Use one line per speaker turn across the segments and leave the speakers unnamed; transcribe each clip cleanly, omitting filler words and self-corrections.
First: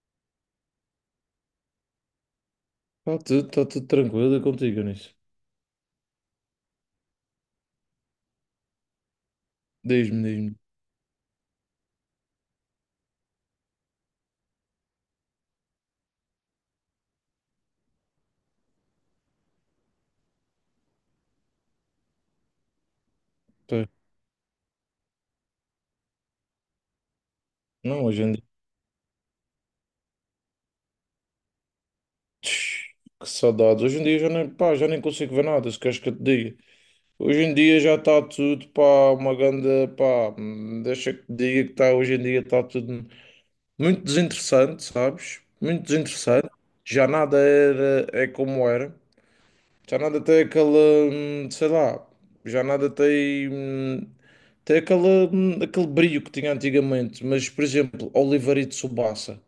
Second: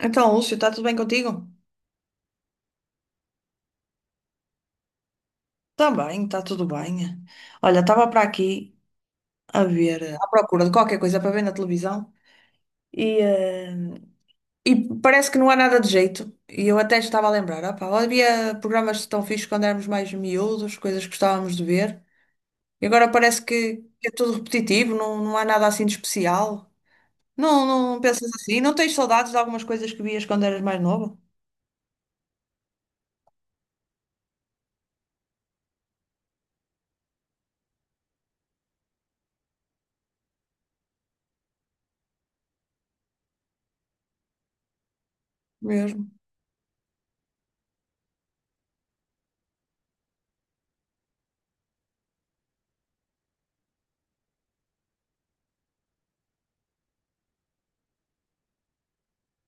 Então, Lúcio, está tudo bem contigo?
Tá tudo tranquilo contigo, nisso.
Também, está tudo bem. Olha, estava para aqui a ver, à
Diz-me, diz-me.
procura de qualquer coisa para ver na televisão e, eh, e parece que não há nada de jeito. E eu até estava a lembrar, opá, havia programas tão fixos quando éramos mais miúdos, coisas que gostávamos de ver. E agora parece que
Pá,
que é tudo repetitivo, não, não há nada assim de especial. Não, não
não, hoje
pensas
em dia.
assim? Não tens saudades de algumas coisas que vias quando eras mais novo?
Tch, Que saudades. Hoje em dia já nem, pá, já nem consigo ver nada, se queres que eu te diga. Hoje em dia já está tudo, pá, uma grande, pá, deixa que te diga que está, hoje em dia está tudo muito desinteressante, sabes? Muito
Mesmo.
desinteressante. Já nada era, é como era. Já nada tem aquela, sei lá, já nada tem, tem aquela, aquele brilho que tinha antigamente. Mas, por exemplo, Oliver e Tsubasa.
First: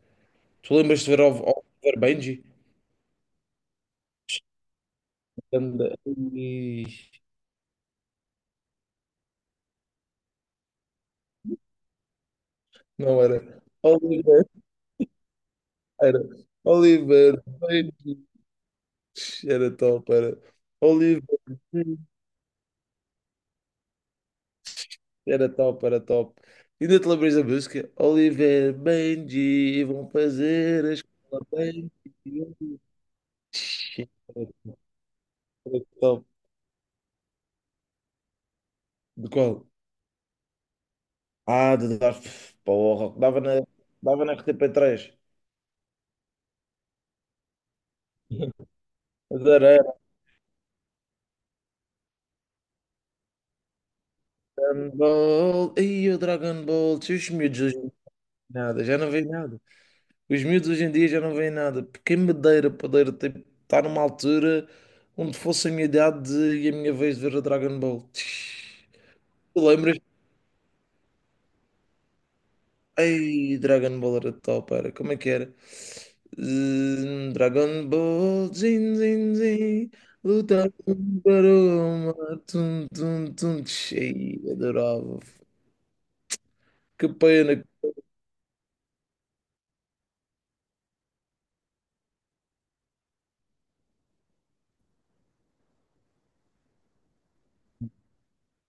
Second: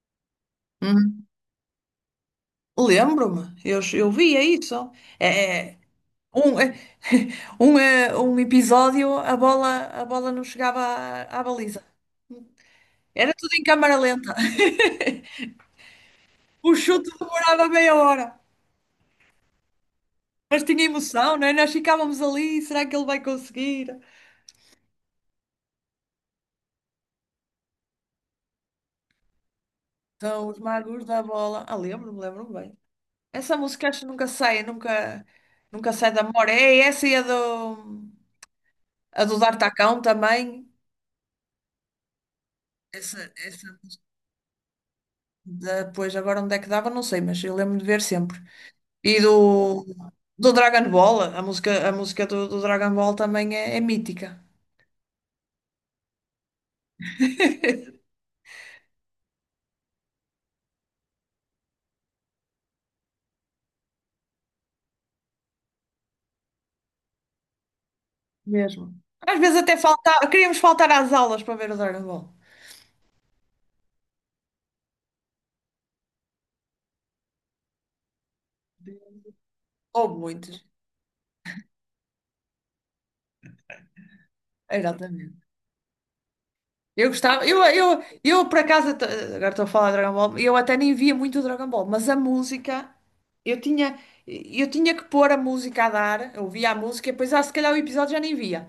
Tu lembras de ver
Uhum.
Oliver Benji?
Lembro-me, eu via isso. É, é.
Anda-
Um, eh,
Ih,
um episódio, a bola não chegava à baliza.
Não
Era tudo
era.
em câmara lenta.
Oliver, era.
O chute
Oliver
demorava meia
Benji.
hora.
Era top, era.
Mas tinha
Oliver
emoção, não é? Nós
Benji.
ficávamos ali, será que ele vai conseguir?
Era top, era top. Ainda te lembras da música? Oliver Benji vão
São os
fazer a
magos da
escola
bola. Ah,
Benji.
lembro-me, lembro-me bem. Essa música acho que
Shit,
nunca sai, nunca, nunca sai da
então.
memória. É essa e a do, a
De
do Dar
qual?
Tacão também.
Ah, de dar porra.
Essa,
Dava na,
essa
dava na RTP3.
depois, agora onde é que dava, não sei, mas eu lembro de ver sempre. E do,
Dragon
do Dragon Ball, a música do Dragon Ball também é mítica.
Ball. Ei, o Dragon Ball. Se os miúdos hoje em dia nada, já não veem nada. Os miúdos hoje em dia já não veem nada. Porque me dera poder tipo, estar numa altura onde fosse a minha idade e a minha vez de ver o Dragon Ball.
Mesmo. Às vezes
Tu
até
lembras?
faltava, queríamos faltar às aulas para ver o Dragon Ball.
Ei, Dragon Ball era top, era. Como é que era? Dragon Ball, Jin, Jin, Jin,
Houve muitos.
luta para o mar, tum, tum, tum, cheio, adorava.
Exatamente. Eu
Que
gostava, eu,
pena.
eu, eu por acaso, agora estou a falar de Dragon Ball, eu até nem via muito o Dragon Ball, mas a música, eu tinha, eu tinha que pôr a música a dar, eu via a música e depois, ah, se calhar o episódio já nem via.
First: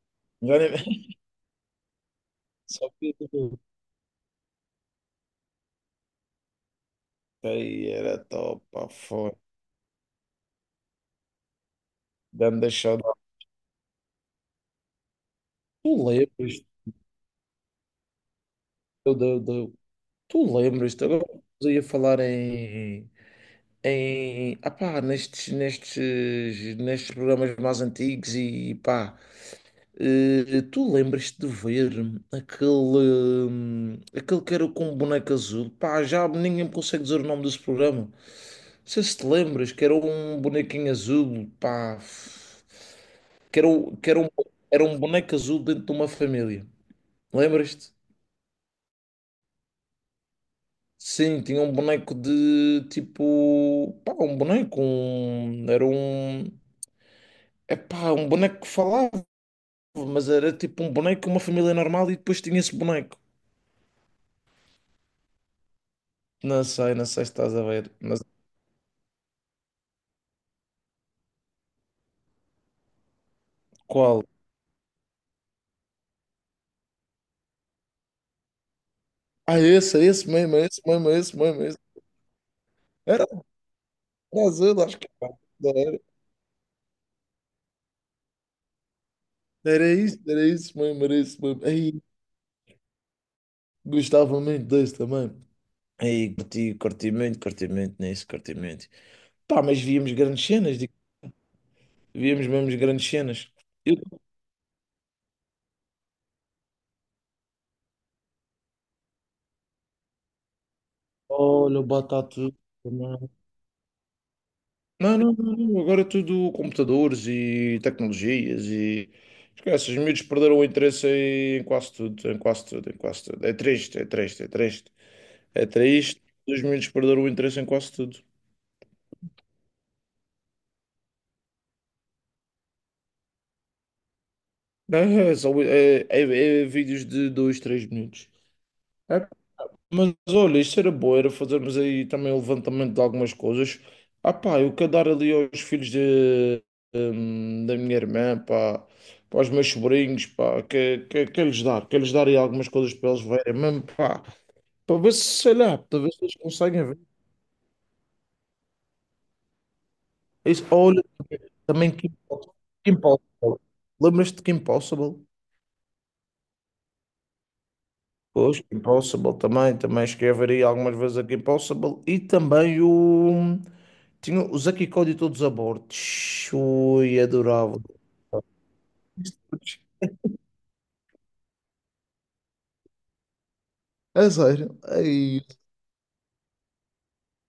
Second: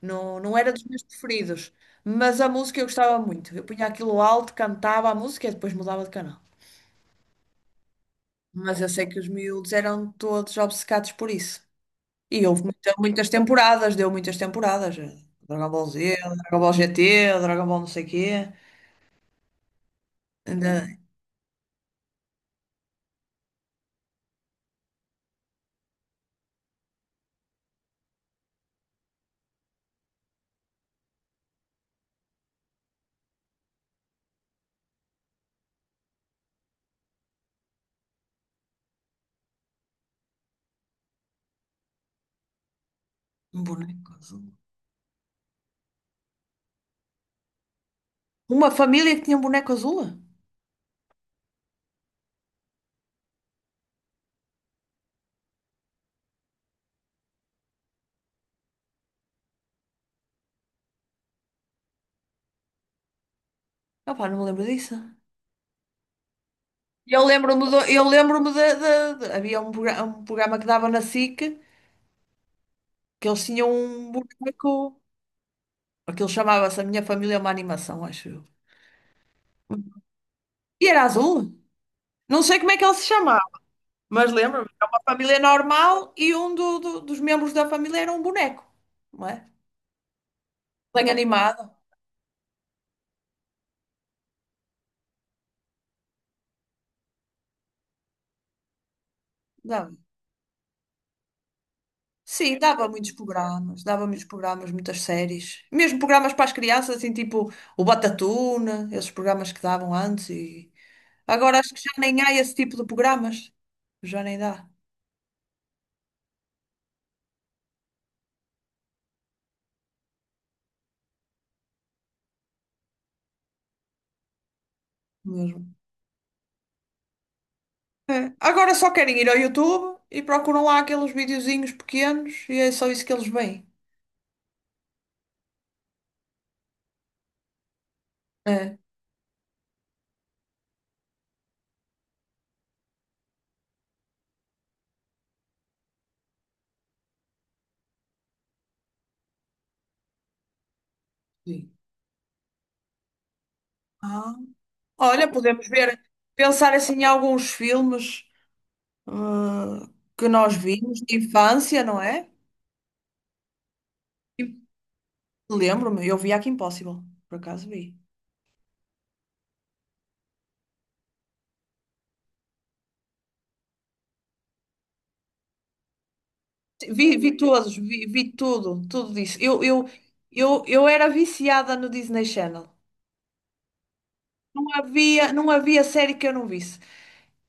Não, não
Já
era
nem-
dos meus preferidos, mas a música eu
Só que
gostava muito.
tipo,
Eu punha aquilo alto, cantava a música e depois mudava de canal.
era top,
Mas
pá,
eu sei que os
foi.
miúdos eram todos obcecados por isso. E houve
Ganda saudade.
muitas temporadas, deu muitas temporadas. Dragon Ball
Tu
Z, Dragon
lembras?
Ball GT, Dragon Ball não sei quê.
Eu, eu, eu, tu
Ainda...
lembras? Agora eu ia falar em ah pá, nestes programas mais antigos e pá. Tu lembras-te de ver aquele, que era com um boneco azul? Pá, já ninguém me consegue dizer o nome desse programa. Não sei se te lembras, que era um bonequinho azul, pá, que
Um
era, que
boneco azul.
era um boneco azul dentro de uma família. Lembras-te?
Uma família que tinha um boneco azul?
Sim, tinha um boneco de tipo, pá, um boneco, um, era um, é pá, um boneco que falava, mas era tipo um boneco, uma família normal e depois tinha esse boneco.
Opá, não me lembro disso.
Não sei, não
Eu
sei se estás a
lembro-me do,
ver,
eu
mas
lembro-me de, de- de- havia um programa que dava na SIC que eles tinham um
qual?
boneco. Aquilo chamava-se A Minha Família é uma Animação, acho eu.
Ah, esse, é esse mesmo, é esse
E era
mesmo, é esse
azul?
mesmo, é esse.
Não sei como é que ele se
Era
chamava,
do
mas lembro-me,
Brasil,
era
acho
uma
que
família
era. Era
normal e um dos membros da família era um boneco, não é?
Era isso, era isso mesmo,
Bem
era isso mesmo.
animado.
Aí, gostava muito desse também. Aí, curti, curti muito nisso, curti muito. Pá, mas
Dava.
víamos grandes cenas, digo, víamos
Sim,
mesmo grandes cenas. Eu,
dava muitos programas, muitas séries. Mesmo programas para as crianças, assim, tipo o Batatuna, esses programas que davam antes e... Agora acho
olha,
que
o
já nem há
Batata,
esse tipo de programas. Já nem dá
não, não, não, não, agora é tudo computadores e tecnologias e esquece, os miúdos perderam o interesse em quase tudo, em quase tudo, em quase tudo. É triste, é triste, é triste. É
mesmo.
triste, os miúdos perderam o interesse em quase tudo.
É. Agora só querem ir ao YouTube e procuram lá aqueles videozinhos pequenos e é só isso que eles veem.
É, é vídeos de dois três minutos.
É.
É. Mas olha, isto era bom, era fazermos aí também o levantamento de algumas coisas. Ah pá, eu quero dar ali aos filhos de, da minha irmã, pá, para os meus sobrinhos, pá, que lhes
Sim.
dar, que lhes dar aí algumas coisas para eles verem, mesmo, pá,
Ah.
para ver se,
Olha,
sei
podemos
lá,
ver,
para ver se eles
pensar
conseguem
assim
ver.
em alguns filmes, ah, que
É
nós
isso,
vimos
olha,
de infância,
também
não
Kim
é?
Possible. Kim Possible. Lembras-te
E
de Kim Possible?
lembro-me, eu vi Kim Impossible, por acaso vi.
Pois, Kim Possible também, também escreveria algumas vezes a Kim Possible e também o. Tinha o Zack e Cody todos a bordo.
Vi,
Ui,
vi todos,
adorava.
vi tudo, tudo disso. Eu era viciada no Disney Channel.
A
Não
sério.
havia,
Ai,
não havia série que eu não visse.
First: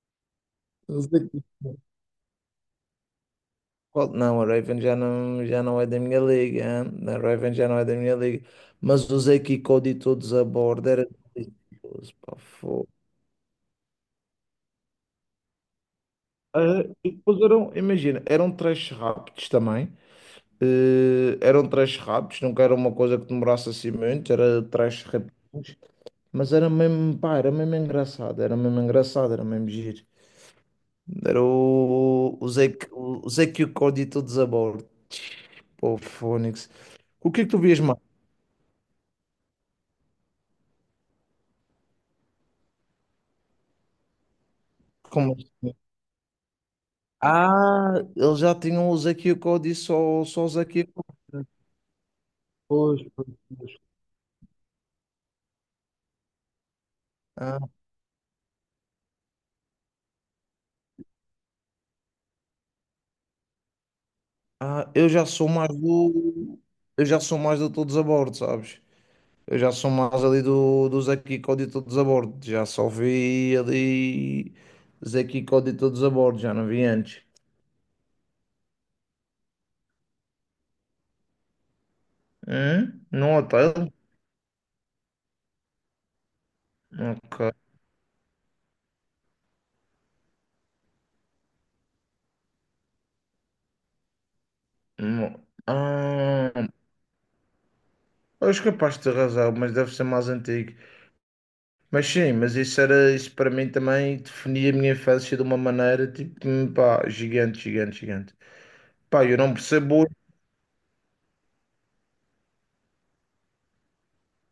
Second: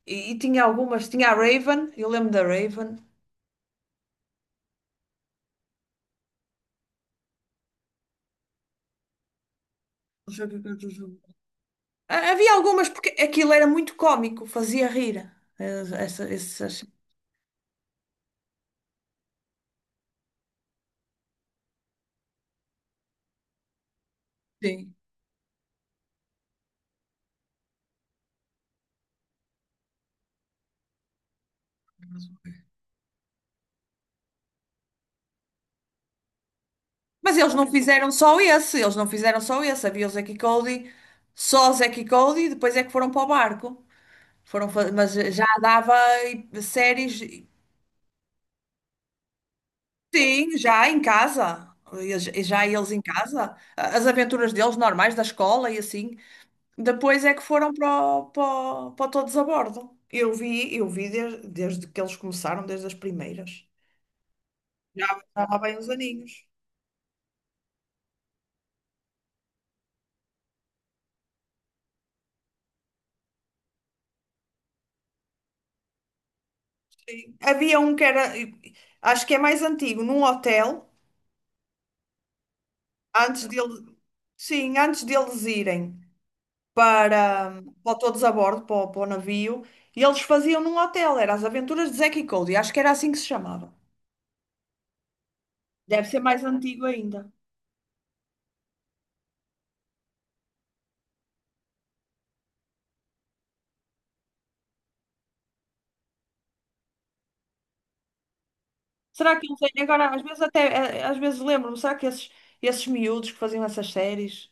E tinha
o
algumas,
Zack
tinha a
e Cody.
Raven, eu lembro da Raven.
Não, a Raven já não é da minha liga. Hein? A Raven já não é da minha liga. Mas o Zack e Cody todos a bordo era delicioso,
Ah,
pá,
havia algumas
fogo.
porque aquilo era muito cómico, fazia rir. eh, essa- essas-
Ah, e depois eram, imagina, eram trash rápidos também. Eram trash rápidos, nunca era uma coisa que demorasse assim muito, era
Sim.
trash rápidos. Mas era mesmo, pá, era mesmo engraçado, era mesmo engraçado, era mesmo giro. Era o Zé que o Código todos a bordo. Pô, Fónix. O
Mas
que é que
eles
tu
não
vias mais?
fizeram só esse, eles não fizeram só esse. Havia o Zack e Cody, só o Zack e Cody, e depois é que foram para o barco. Foram, mas
Como
já
assim?
dava séries,
Ah, eles já tinham o Zé que o Código só o
sim,
Zé
já
que
em
o.
casa. Já eles
Pois,
em
pois,
casa,
pois.
as aventuras deles normais da escola e assim. Depois é que
Ah,
foram o- para, para o todos a bordo. Eu vi desde que eles começaram, desde as primeiras. Já
eu já sou
há
mais
bem uns aninhos.
do. Eu já sou mais do todos a bordo, sabes? Eu já sou mais ali do Zé que o Código todos a bordo. Já só vi ali Zé que o Código todos a bordo, já não vi antes.
Havia um que era, acho que é mais antigo, num hotel,
Hum? Num
antes
hotel?
dele, sim, antes deles irem
Ok.
para o todos a bordo, para o navio, e eles faziam num hotel, era As Aventuras de Zack e Cody, acho que era assim que se chamava.
Hum,
Deve ser mais
Ah,
antigo ainda.
eu acho capaz de ter razão, mas deve ser mais antigo. Mas sim, mas isso era, isso para mim também definia a minha infância de uma maneira tipo, pá, gigante, gigante, gigante. Pá, eu
Será que,
não
não sei,
percebo
agora
hoje,
às vezes até, às vezes lembro-me, será que esses, miúdos que faziam essas séries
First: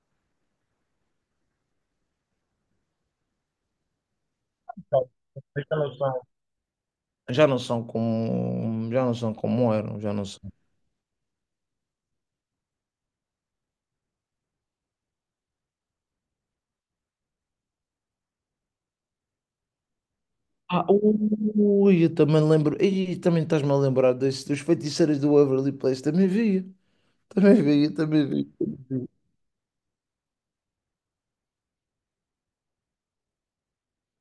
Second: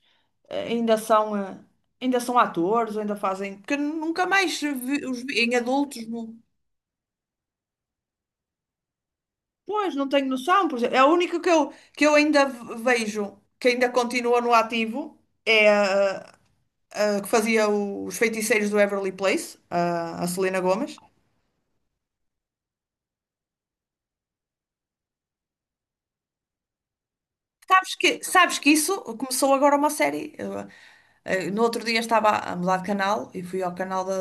eh, ainda são, eh, ainda são atores, ou ainda fazem, porque nunca mais
pá,
os vi em
mas
adultos, não-
já não são como, já não são como
Pois,
eram,
não
já não
tenho
são.
noção, por exemplo, é a única que eu ainda vejo, que ainda continua no ativo, é a que fazia os feiticeiros do Everly Place, a Selena
Ah,
Gomez.
ui, eu também lembro, e também estás-me a lembrar desse, dos feiticeiros do Waverly Place, também via, também
Sabes
via,
que,
também
sabes
via.
que isso começou agora uma série. Eu, no outro dia estava a mudar de canal e fui ao canal da,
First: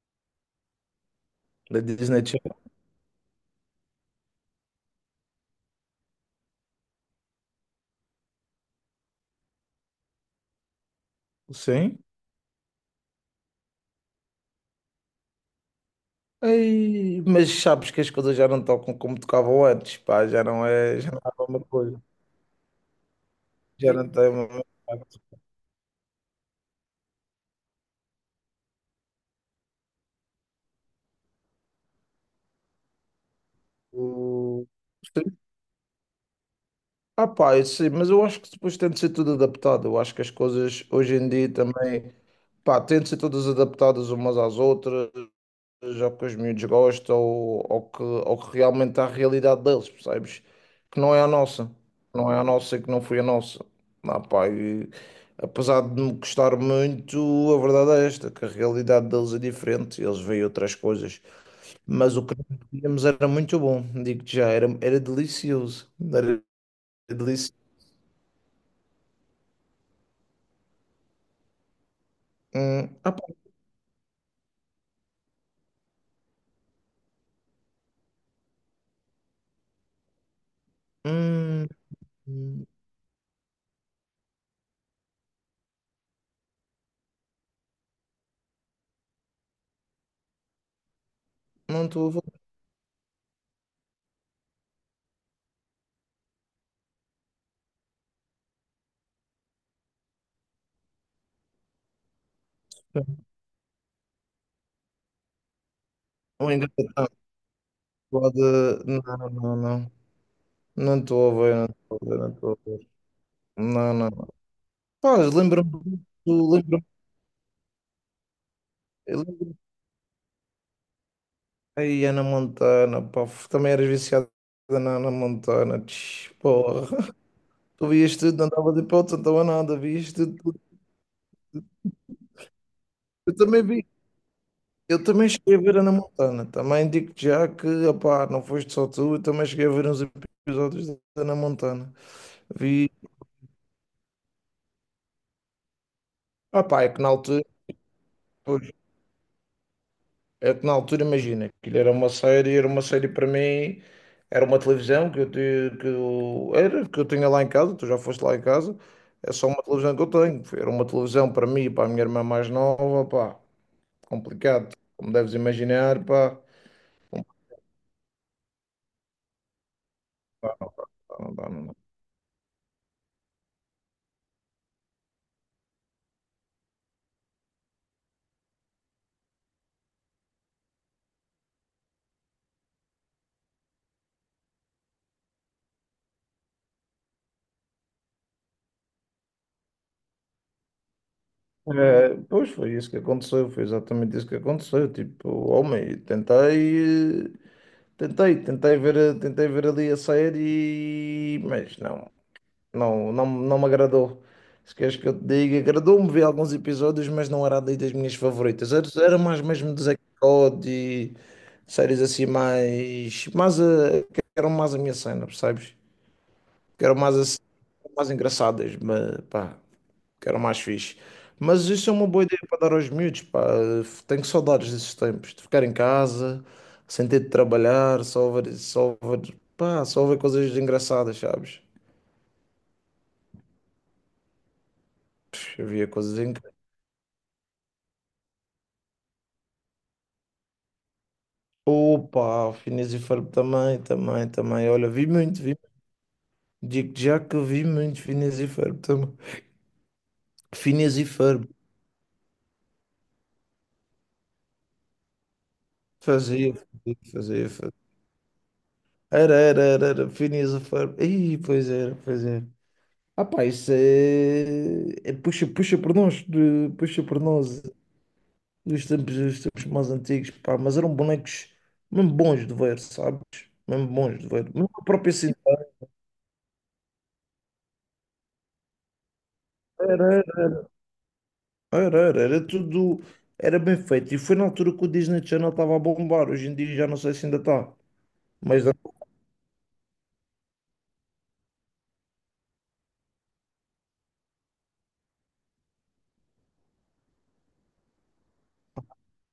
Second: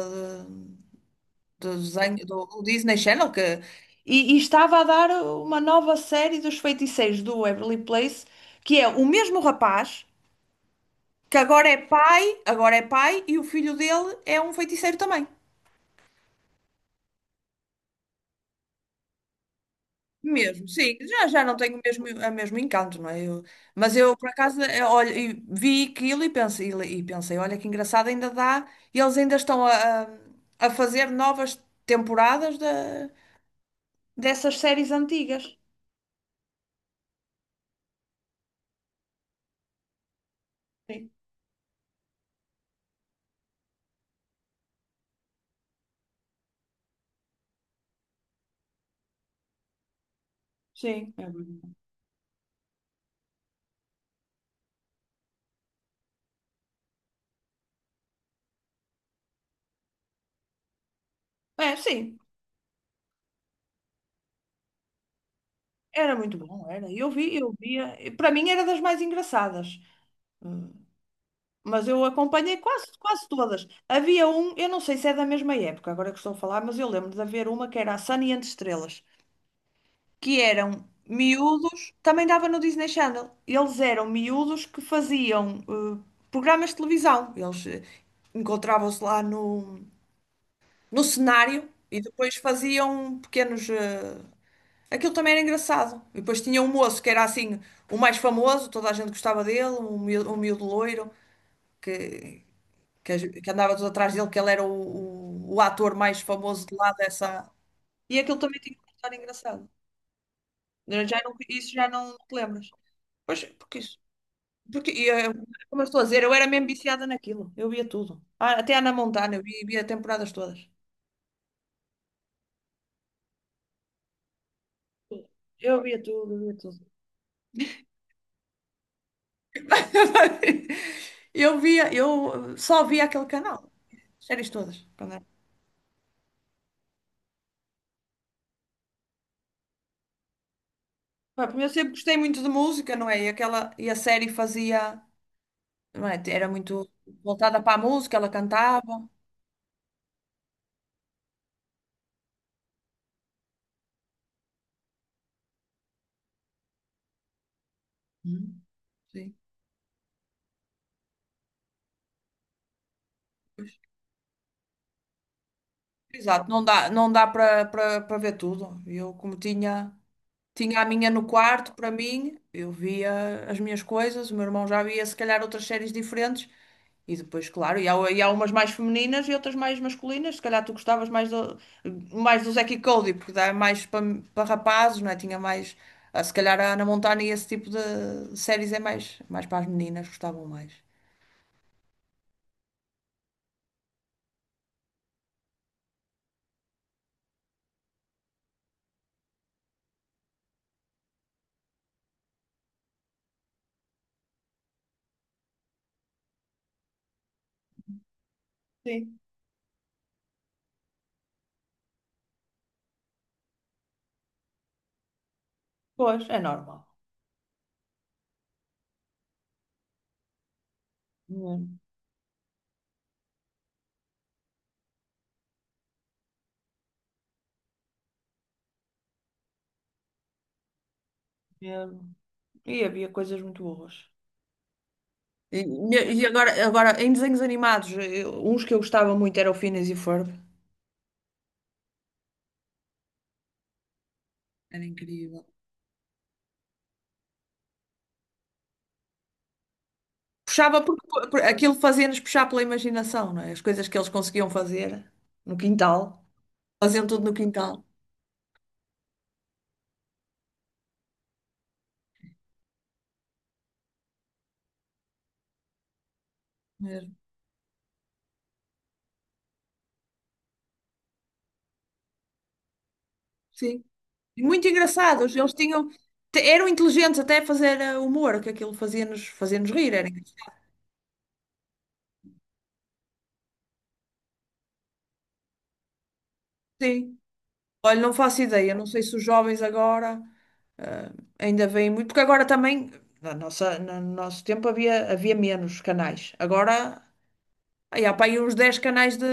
do,
Da Disney
desenho- do-
Channel,
do Disney Channel, e estava a dar uma nova série dos feiticeiros do Waverly Place, que é o mesmo rapaz, que
sim.
agora é pai, e o filho dele é um feiticeiro também.
Ei, mas sabes que as coisas já não tocam como tocavam antes, pá, já não
Mesmo, sim,
é, já não
já,
é
já
a
não
mesma
tenho o
coisa,
mesmo, o mesmo encanto, não é?
já
Mas
não
eu, por
tem o
acaso,
mesmo.
olha, e vi aquilo e pensei, olha que engraçado, ainda dá, e eles ainda estão a fazer novas temporadas dessas séries
Sim.
antigas.
Ah, pá, eu sei, mas eu acho que depois tem de ser tudo adaptado. Eu acho que as coisas
Sim,
hoje em dia também, pá, têm de ser todas adaptadas umas às outras, ao que os miúdos gostam ou ao que realmente é a realidade deles, percebes? Que
sim.
não é
É,
a nossa,
verdade.
não é a nossa e que não foi a nossa. Ah, pá, e, apesar de me gostar muito, a verdade é esta, que a realidade deles é diferente, eles veem outras coisas.
É,
Mas
sim.
o que nós víamos era muito bom, digo-te já, era delicioso,
Era muito
era
bom, era. Eu vi, eu
delicioso.
via. E para mim era das mais engraçadas. Hum, Mas eu acompanhei quase,
Hum, ah, pá,
quase todas. Havia um, eu não sei se é da mesma época, agora que estou a falar, mas eu lembro de haver uma que era a Sunny and Estrelas, que eram
hum,
miúdos, também dava no
hum,
Disney Channel. Eles eram miúdos que faziam programas de televisão. Eles encontravam-se lá no cenário
não
e
estou a
depois
ver.
faziam pequenos. Aquilo também era engraçado. E depois tinha um moço que era assim, o mais famoso, toda a gente gostava dele, um miúdo loiro, que, que andava tudo atrás dele, que ele era o ator mais
O
famoso de lá
engravatado
dessa. E aquilo
pode.
também tinha uma história
Não, não,
engraçada.
não. Não
Eu já
estou
não,
a ver, não
isso já
estou a
não
ver, não
te
estou
lembras.
a ver.
Pois, porque
Não,
isso.
não.
Porque,
Pá,
como eu estou
lembro-me
a dizer, eu era
do.
mesmo
Lembro-me.
viciada naquilo. Eu via tudo. Ah, até Ana
eu
Montana, eu
lembro-me-
via temporadas todas.
Ai, Ana Montana, pá, também eras viciada na Ana Montana,
Eu via tudo, eu via tudo.
porra. Tu vias tudo, não dava de hipótese, não dava nada, vias tudo.
Eu via, eu só via aquele
Eu também
canal.
vi,
Séries todas.
eu
quando era-
também cheguei a ver Ana Montana. Também digo-te já que, opá, não foste só tu, eu também cheguei a ver uns episódios da Ana
Pá, porque eu sempre
Montana.
gostei muito de
Vi,
música, não é? E, aquela, e a série fazia. Não é? Era
opá,
muito
é que na altura.
voltada para a música, ela cantava.
É que na altura, imagina, que era uma série para mim, era uma televisão que eu, era, que eu tinha lá em casa, tu já foste lá em
Hum.
casa, é
Sim.
só uma televisão que eu tenho. Era uma televisão para mim e para a minha irmã mais nova, pá,
Pois.
complicado, como deves imaginar, pá.
Exato, não dá, não
Não
dá para ver tudo. Eu, como tinha, a minha
dá,
no
não dá, não
quarto,
dá.
para mim, eu via as minhas coisas, o meu irmão já via se calhar outras séries diferentes. E depois, claro, e há umas mais femininas e outras mais masculinas. Se calhar tu gostavas mais do Zack e Cody, porque dá mais para rapazes, não é? Tinha mais. Ah, se calhar a Hannah Montana e esse tipo de séries é mais, mais para as meninas, gostavam mais.
É, pois foi isso que aconteceu, foi exatamente isso que aconteceu. Tipo, homem, tentei ver ali a série, mas não. Não, não, não me agradou. Se queres que eu te diga, agradou-me ver alguns episódios, mas não era ali das minhas favoritas. Era
Sim,
mais mesmo de Zack Code e séries assim mais, que eram mais a minha cena, percebes?
pois, é normal.
Que eram mais assim, mais engraçadas, mas pá, que eram mais fixe. Mas
Hum,
isso é uma boa ideia para dar aos miúdos, pá. Tenho saudades desses tempos, de ficar em casa, sem ter de trabalhar, só ver, pá, só ver coisas engraçadas, sabes?
é. E havia coisas muito boas. E,
Havia
e
coisas
agora,
incríveis.
em desenhos animados, uns que eu gostava muito era o Phineas e o Ferb.
Opa, o Phineas e Ferb também, também, também.
Era
Olha, vi muito,
incrível.
vi. Digo já que eu vi muito Phineas e Ferb também.
Puxava
Phineas e
porque
Ferb.
aquilo fazia-nos puxar pela imaginação, não é? As coisas que eles conseguiam fazer no quintal,
Fazia,
faziam
fazia,
tudo no
fazia.
quintal
Era, era, era, era. Phineas e Ferb. Pois era, pois era. Ah pá, isso é puxa, puxa por nós. Puxa
mesmo.
por nós. Dos tempos mais antigos, pá. Mas eram bonecos mesmo bons de ver, sabes?
Sim.
Mesmo bons de
E
ver.
muito
Mesmo a própria
engraçados, eles
cidade.
tinham, eram inteligentes até a fazer humor, que aquilo fazia-nos rir. Era engraçado.
Era, era, era tudo, era bem feito. E foi na altura que o Disney Channel estava a bombar. Hoje em dia já não sei
Sim.
se ainda está.
Olha, não faço
Mas
ideia, não sei se os jovens agora eh, ainda veem muito, porque agora também, na nossa, no nosso tempo havia, menos canais. Agora, aí há para aí uns 10 canais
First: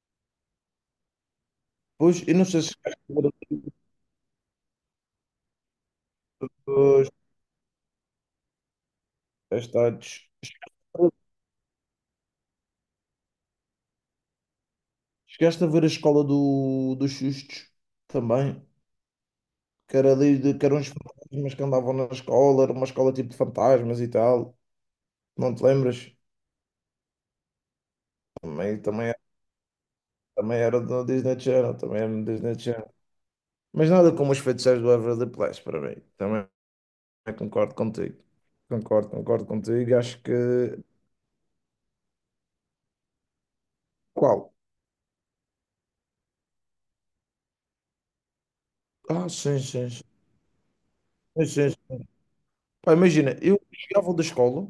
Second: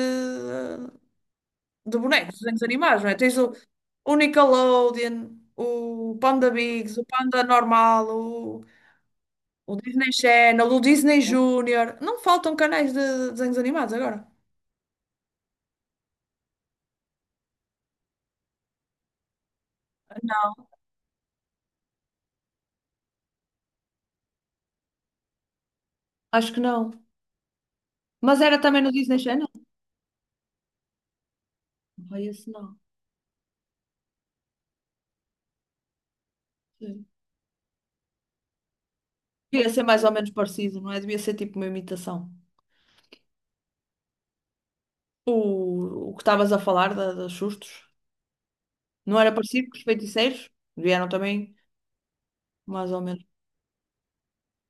de
depois,
bonecos,
eu não
desenhos
sei se
animados, não é? Tens o, o Nickelodeon, o Panda Bigs, o
as
Panda Normal, o Disney Channel, o Disney Junior. Não faltam canais de desenhos animados agora.
chegaste a ver a escola dos sustos também, que era, que eram uns fantasmas que andavam na escola, era uma escola tipo de fantasmas e tal. Não te lembras?
Acho que não. Mas era
Também,
também no
também,
Disney Channel?
também era do Disney Channel, também era
Não, é
do
esse
Disney
não.
Channel. Mas nada como os feiticeiros do Waverly Place para mim. Também.
Sim.
Eu concordo contigo. Concordo, concordo
Devia ser
contigo.
mais ou
Acho
menos
que.
parecido, não é? Devia ser tipo uma imitação.
Qual?
O que estavas a falar dos sustos. Não
Ah,
era
sim,
parecido com os
sim, sim.
feiticeiros? Vieram
Sim,
também
sim, sim.
mais
Pá,
ou menos.
imagina, eu chegava da escola,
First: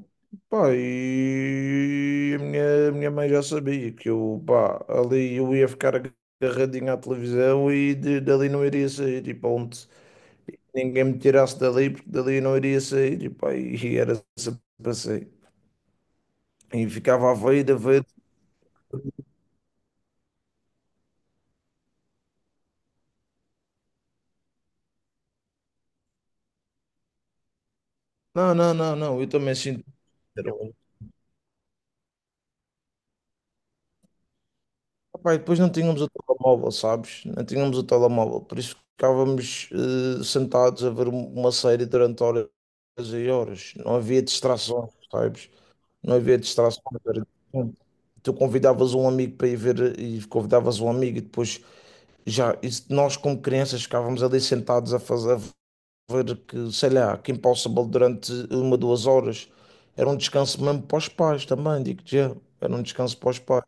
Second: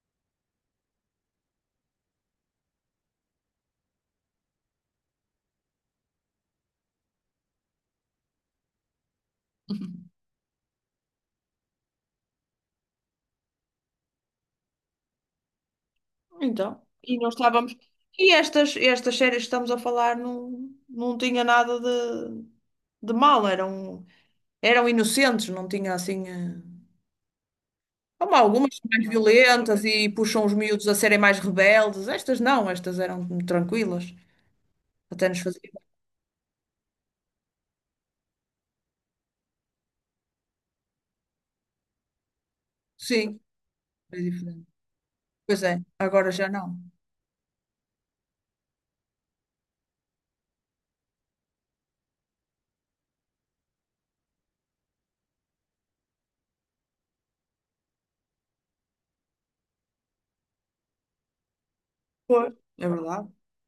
pá, e a minha mãe já sabia que eu, pá, ali eu ia ficar agarradinho à televisão e dali não iria sair. E pronto, ninguém me tirasse dali, porque dali eu não iria sair. E, pá, e era sempre assim.
Então,
E
e
ficava
nós
a ver,
estávamos.
a ver.
E estas séries que estamos a falar não, não tinha nada de mal, eram inocentes, não tinha assim. Como
Não, não,
algumas são
não,
mais
não, eu também
violentas
sinto.
e puxam os miúdos a serem mais rebeldes, estas não, estas eram tranquilas, até
Pá, e
nos
depois não
faziam.
tínhamos o telemóvel, sabes? Não tínhamos o telemóvel, por isso ficávamos sentados a ver uma série durante horas e
Sim,
horas. Não
é
havia
diferente.
distrações, sabes?
Pois é,
Não
agora
havia
já não.
distrações. Era diferente. Tu convidavas um amigo para ir ver e convidavas um amigo e depois nós como crianças ficávamos ali sentados a fazer a ver que, sei lá, que Impossible durante uma, 2 horas. Era um descanso mesmo para os pais também, digo-te já.
Pois.
Era um
É
descanso
verdade.
para os pais.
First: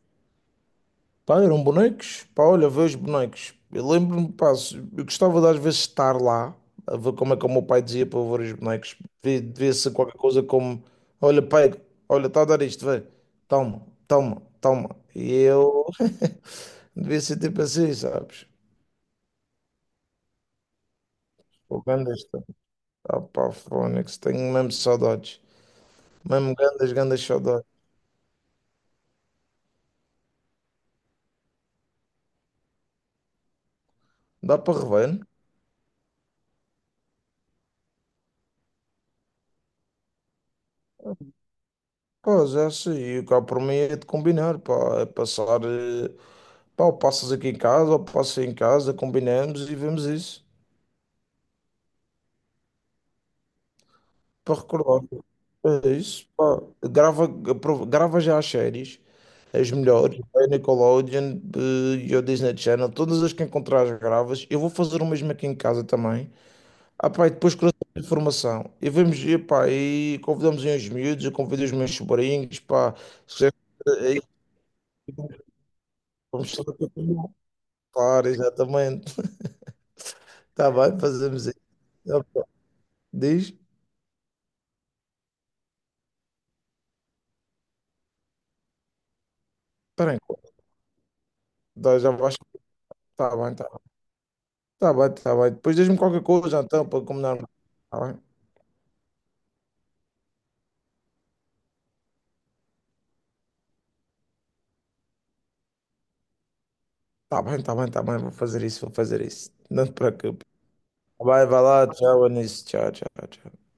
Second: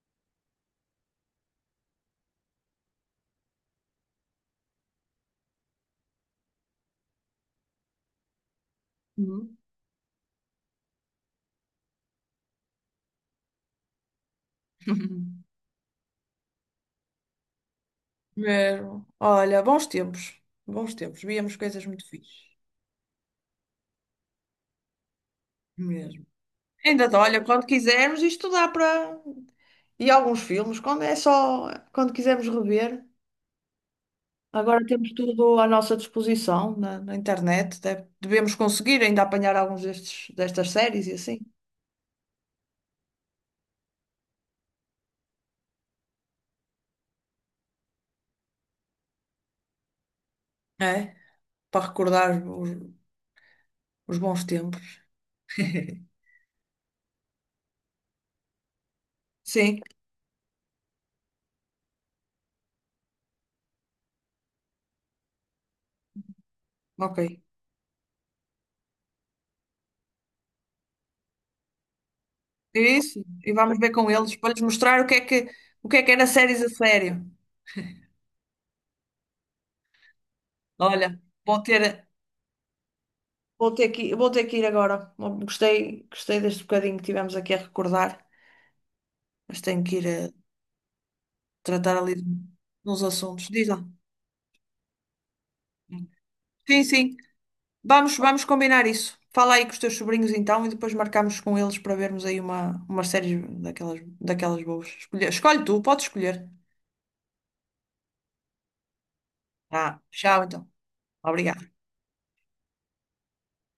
Pá, eram bonecos. Pá, olha, vê os bonecos. Eu lembro-me, pá, eu gostava de às vezes estar lá, a ver como é que o meu pai dizia para eu ver os bonecos. Devia
Uhum.
devia ser qualquer coisa como: olha, pai, olha, está a dar isto, vê, toma, toma, toma. E eu devia ser tipo assim, sabes?
Mesmo. Olha, bons tempos, víamos
O
coisas muito
Gandas,
fixes.
ah, pá, Fónix, tenho mesmo saudades.
Mesmo.
Mesmo Gandas,
Ainda, dá,
Gandas
olha, quando
saudades.
quisermos estudar para. E alguns filmes, quando é só. Quando quisermos rever.
Dá para
Agora temos
rever, né?
tudo à nossa disposição na internet. Devemos conseguir ainda apanhar alguns destas séries e assim.
Pá, já sei, e cá por mim é de combinar, pá, é passar. Pá, ou passas aqui em casa, ou passas aí em casa, combinamos e vemos isso
É? Para recordar os bons
para
tempos.
recordar. É isso, pá. Grava já as séries, as
Sim,
melhores, a Nickelodeon e o Disney Channel, todas as que encontrares gravas. Eu vou fazer o mesmo aqui em casa também. Ah,
ok.
pá, e depois cruzamos a informação. E vamos, e, pá, e convidamos aí os miúdos, eu convido os meus sobrinhos, pá.
Isso.
Se
E
quiser,
vamos ver com
aí
eles para lhes mostrar o que é que era
vamos
séries a
fazer o que eu
sério.
tenho. Claro, exatamente. Está bem,
Olha,
fazemos isso.
vou ter,
Ah, pá, diz,
vou ter que ir agora. Gostei deste bocadinho que tivemos aqui a recordar. Mas tenho que ir
espera aí.
a tratar
Dá, já
ali de
vais.
uns
Tá
assuntos.
bem, tá,
Diz
bem,
lá.
tá bem, tá bem. Depois diz-me qualquer coisa,
Sim,
então, para
sim.
combinar. Tá
Vamos,
bem,
vamos combinar isso. Fala aí com os teus sobrinhos então e depois marcamos com eles para vermos aí uma série daquelas boas. Escolhe, escolhe tu, podes escolher.
tá bem, tá bem, tá bem. Vou fazer isso, vou fazer isso. Não te
Tá, tchau
preocupes.
então.
Vai, vai
Obrigada.
lá, tchau, Anísio. Tchau, tchau, tchau.